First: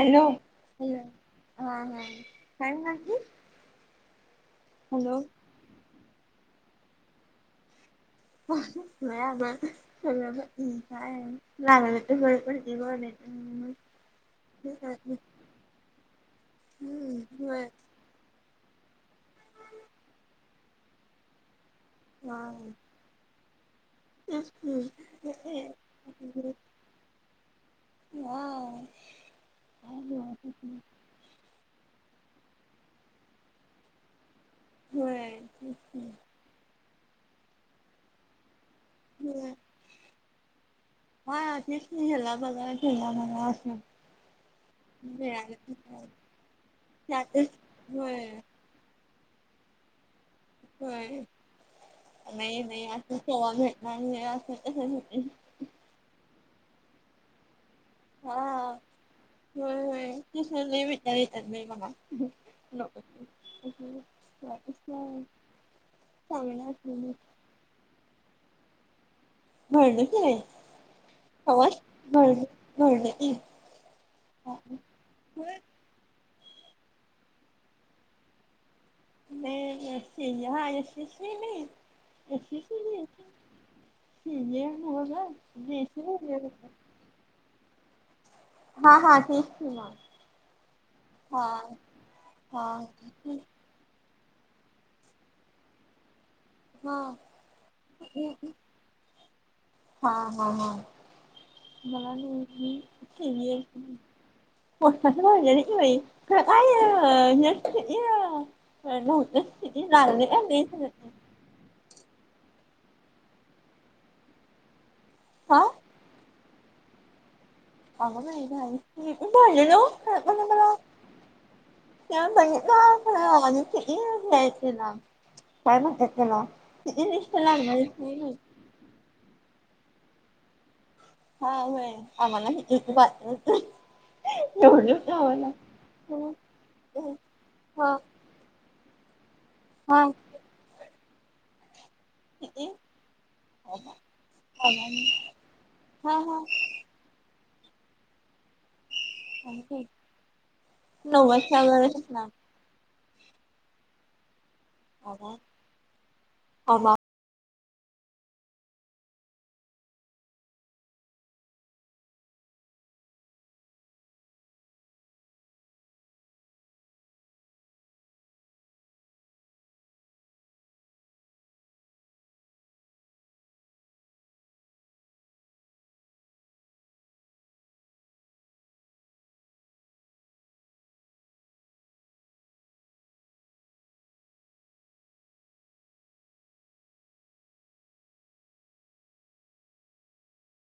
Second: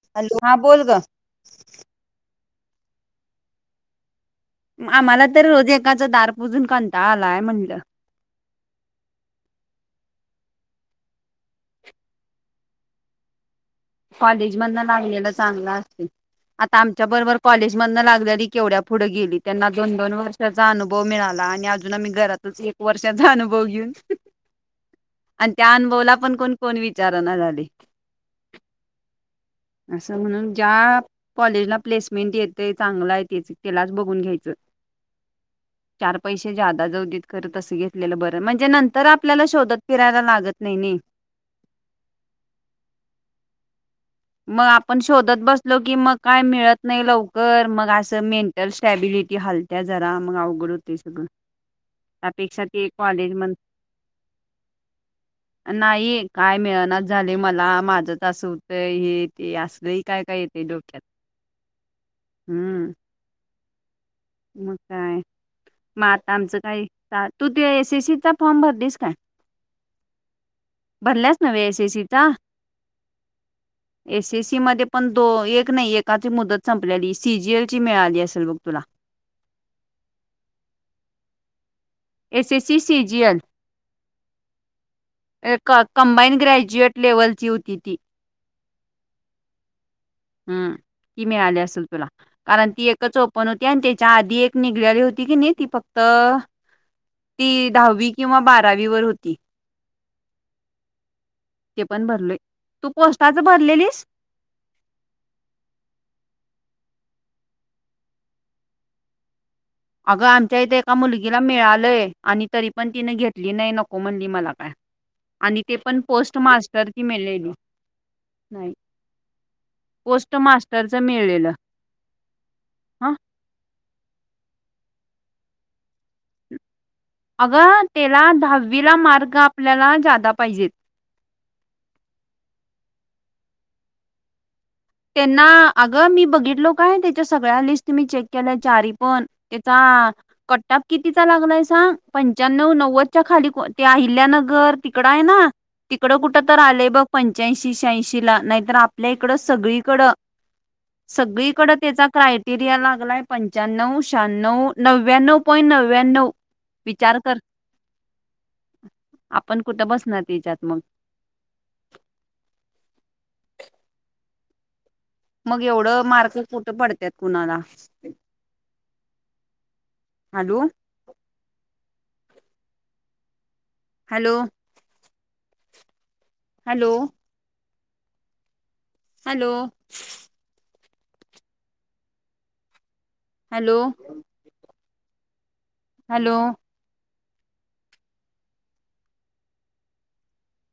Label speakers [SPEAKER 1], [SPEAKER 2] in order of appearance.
[SPEAKER 1] Hello
[SPEAKER 2] हा बोल
[SPEAKER 1] ह
[SPEAKER 2] ग
[SPEAKER 1] हा हा काय म्हंटलीस
[SPEAKER 2] आम्हाला तर रोज एकाच दार पूजून कांटाळ आलाय म्हणलं
[SPEAKER 1] नाही अगं [inaudible] लागल तर बरं पडतंय ग ह मग
[SPEAKER 2] कॉलेजमध लागलेला चांगला असे आता आमच्या बरोबर
[SPEAKER 1] हम्म होय
[SPEAKER 2] कॉलेजमधन लागल्या केवढ्या पुढे गेली त्यांना दोन दोन वर्षाचा अनुभव मिळाला आणि अजून आम्ही घरातच
[SPEAKER 1] हा
[SPEAKER 2] एक वर्षाचा अनुभव घेऊन
[SPEAKER 1] तेच की
[SPEAKER 2] आणि
[SPEAKER 1] हा
[SPEAKER 2] त्या अनुभवला पण कोण कोण विचारणा झालय
[SPEAKER 1] हो
[SPEAKER 2] असं म्हणून ज्या कॉलेजला प्लेसमेंट येतय चांगला आहे त्या त्यालाच बघून घ्यायचं
[SPEAKER 1] होय.
[SPEAKER 2] चार पैसे ज्यादा जाऊ द कर तस घेतलेलं बर म्हणजे नंत तर आपल्याला शोधत फिरायला लागत नाही नाही
[SPEAKER 1] हा तेच की याला बघा याला बघा आस
[SPEAKER 2] मग आपण शोधत बसलो की मग काय मिळत नाही
[SPEAKER 1] त्यातच
[SPEAKER 2] लवकर मग असं
[SPEAKER 1] होय
[SPEAKER 2] मेंटल स्टॅबिलिटी हलत्या जरा मग अवघड होते
[SPEAKER 1] होय.
[SPEAKER 2] सगळं
[SPEAKER 1] नाही
[SPEAKER 2] त्यापेक्षा
[SPEAKER 1] नाही
[SPEAKER 2] ते
[SPEAKER 1] असं
[SPEAKER 2] कॉलेज
[SPEAKER 1] सवा्हा
[SPEAKER 2] म्हण
[SPEAKER 1] भेटणार असं कस
[SPEAKER 2] नाही काय मिेळनात झाले मला माझच अस होत
[SPEAKER 1] हो हो तस लय
[SPEAKER 2] डोक्यात
[SPEAKER 1] विचार येत्यात मनात
[SPEAKER 2] हम्म
[SPEAKER 1] तवा
[SPEAKER 2] मग काय
[SPEAKER 1] पासन
[SPEAKER 2] मग आता आमचं काही तू तू एस एससीचा फॉर्म भरलीस काय
[SPEAKER 1] भरलोय की मी
[SPEAKER 2] भरल्यास
[SPEAKER 1] तवाच भरलोय की
[SPEAKER 2] एसीसी मध्ये पण दो एक नाही एक आ मुदत संपल्याली सीजीएल ची मिळाली असेल बघ तुला
[SPEAKER 1] नाही नाही [inaudible]
[SPEAKER 2] एसएससी सीजीएल
[SPEAKER 1] म्हणजे नव्ह
[SPEAKER 2] कंबाईन
[SPEAKER 1] ग [inaudible]
[SPEAKER 2] ग्रॅज्युएट लेव्हलची होती ती
[SPEAKER 1] हा हा तीच ती [inaudible]
[SPEAKER 2] हम् ती मिळाली असेल तुला
[SPEAKER 1] हा हा
[SPEAKER 2] कारण ती एक ओपन होती आणि त्याची च्या आधी एक निघलेली होती की नाही ती फक्त
[SPEAKER 1] हा
[SPEAKER 2] ती दहावी किंवा बारावी वर होती.
[SPEAKER 1] हा हा
[SPEAKER 2] ते पण
[SPEAKER 1] मला
[SPEAKER 2] भरलोय
[SPEAKER 1] माहीत नाही
[SPEAKER 2] तू
[SPEAKER 1] सी
[SPEAKER 2] पोस्टाच
[SPEAKER 1] जी एल ची
[SPEAKER 2] भरलेलीस
[SPEAKER 1] पोष्टाची भरलेली की बाई खर काय हे [inaudible]
[SPEAKER 2] तिला मिळालंय आणि तरी पण तिने घेतली नाही नको म्हणली मला काय
[SPEAKER 1] हा
[SPEAKER 2] आणि ते पण पोस्ट मास्टरची मिलेली
[SPEAKER 1] अग बाई भारीचं की मी पण भरलेलो खर
[SPEAKER 2] पोस्ट
[SPEAKER 1] पण मला
[SPEAKER 2] मास्टरच मिळलेलं
[SPEAKER 1] त्या बाई का
[SPEAKER 2] हा
[SPEAKER 1] आ [inaudible] तिला काय म्हणत्यात त्याला किती लिस्ट
[SPEAKER 2] अगं त्याला
[SPEAKER 1] लागणार
[SPEAKER 2] दहावीला मार्ग आपल्याला जादा पाहिजेत!
[SPEAKER 1] हा होय आम्हाला नव्हतीत बा
[SPEAKER 2] त्यांना अगं मी बघितलो काय त्याच्या सगळ्या
[SPEAKER 1] हा
[SPEAKER 2] लिस्टमही चेक केल्या चारी पण.
[SPEAKER 1] हा
[SPEAKER 2] त्याचा कट् ऑफ कितीचा लागलाय सांग?
[SPEAKER 1] किती
[SPEAKER 2] पंच्याण्णव नव्वदच्या खाली
[SPEAKER 1] हा
[SPEAKER 2] ते अहिल्यानगर तिकडं आहे ना, तिकडं कुठं
[SPEAKER 1] हा
[SPEAKER 2] तर आलंय बघ पंच्याऐंशी शहाऐंशी ला नाहीतर आपल्या इकड सगळी. ड
[SPEAKER 1] नव्वदच्या
[SPEAKER 2] सगळीकड
[SPEAKER 1] वरच
[SPEAKER 2] त्याचा
[SPEAKER 1] ना
[SPEAKER 2] क्रायटेरिया लागलाय पंच्याण्णव शण्णव.
[SPEAKER 1] आबा
[SPEAKER 2] नव्याण्णव पॉइ नव्याण्णव
[SPEAKER 1] आबा
[SPEAKER 2] विचार कर? आपण कुठं बसणार हिच्यात मग.
[SPEAKER 1] ह [unintelligible]
[SPEAKER 2] मग एवढं मार्क कुठं पडतत कुणाला? Hello hello!. Hello! Hello hello hello.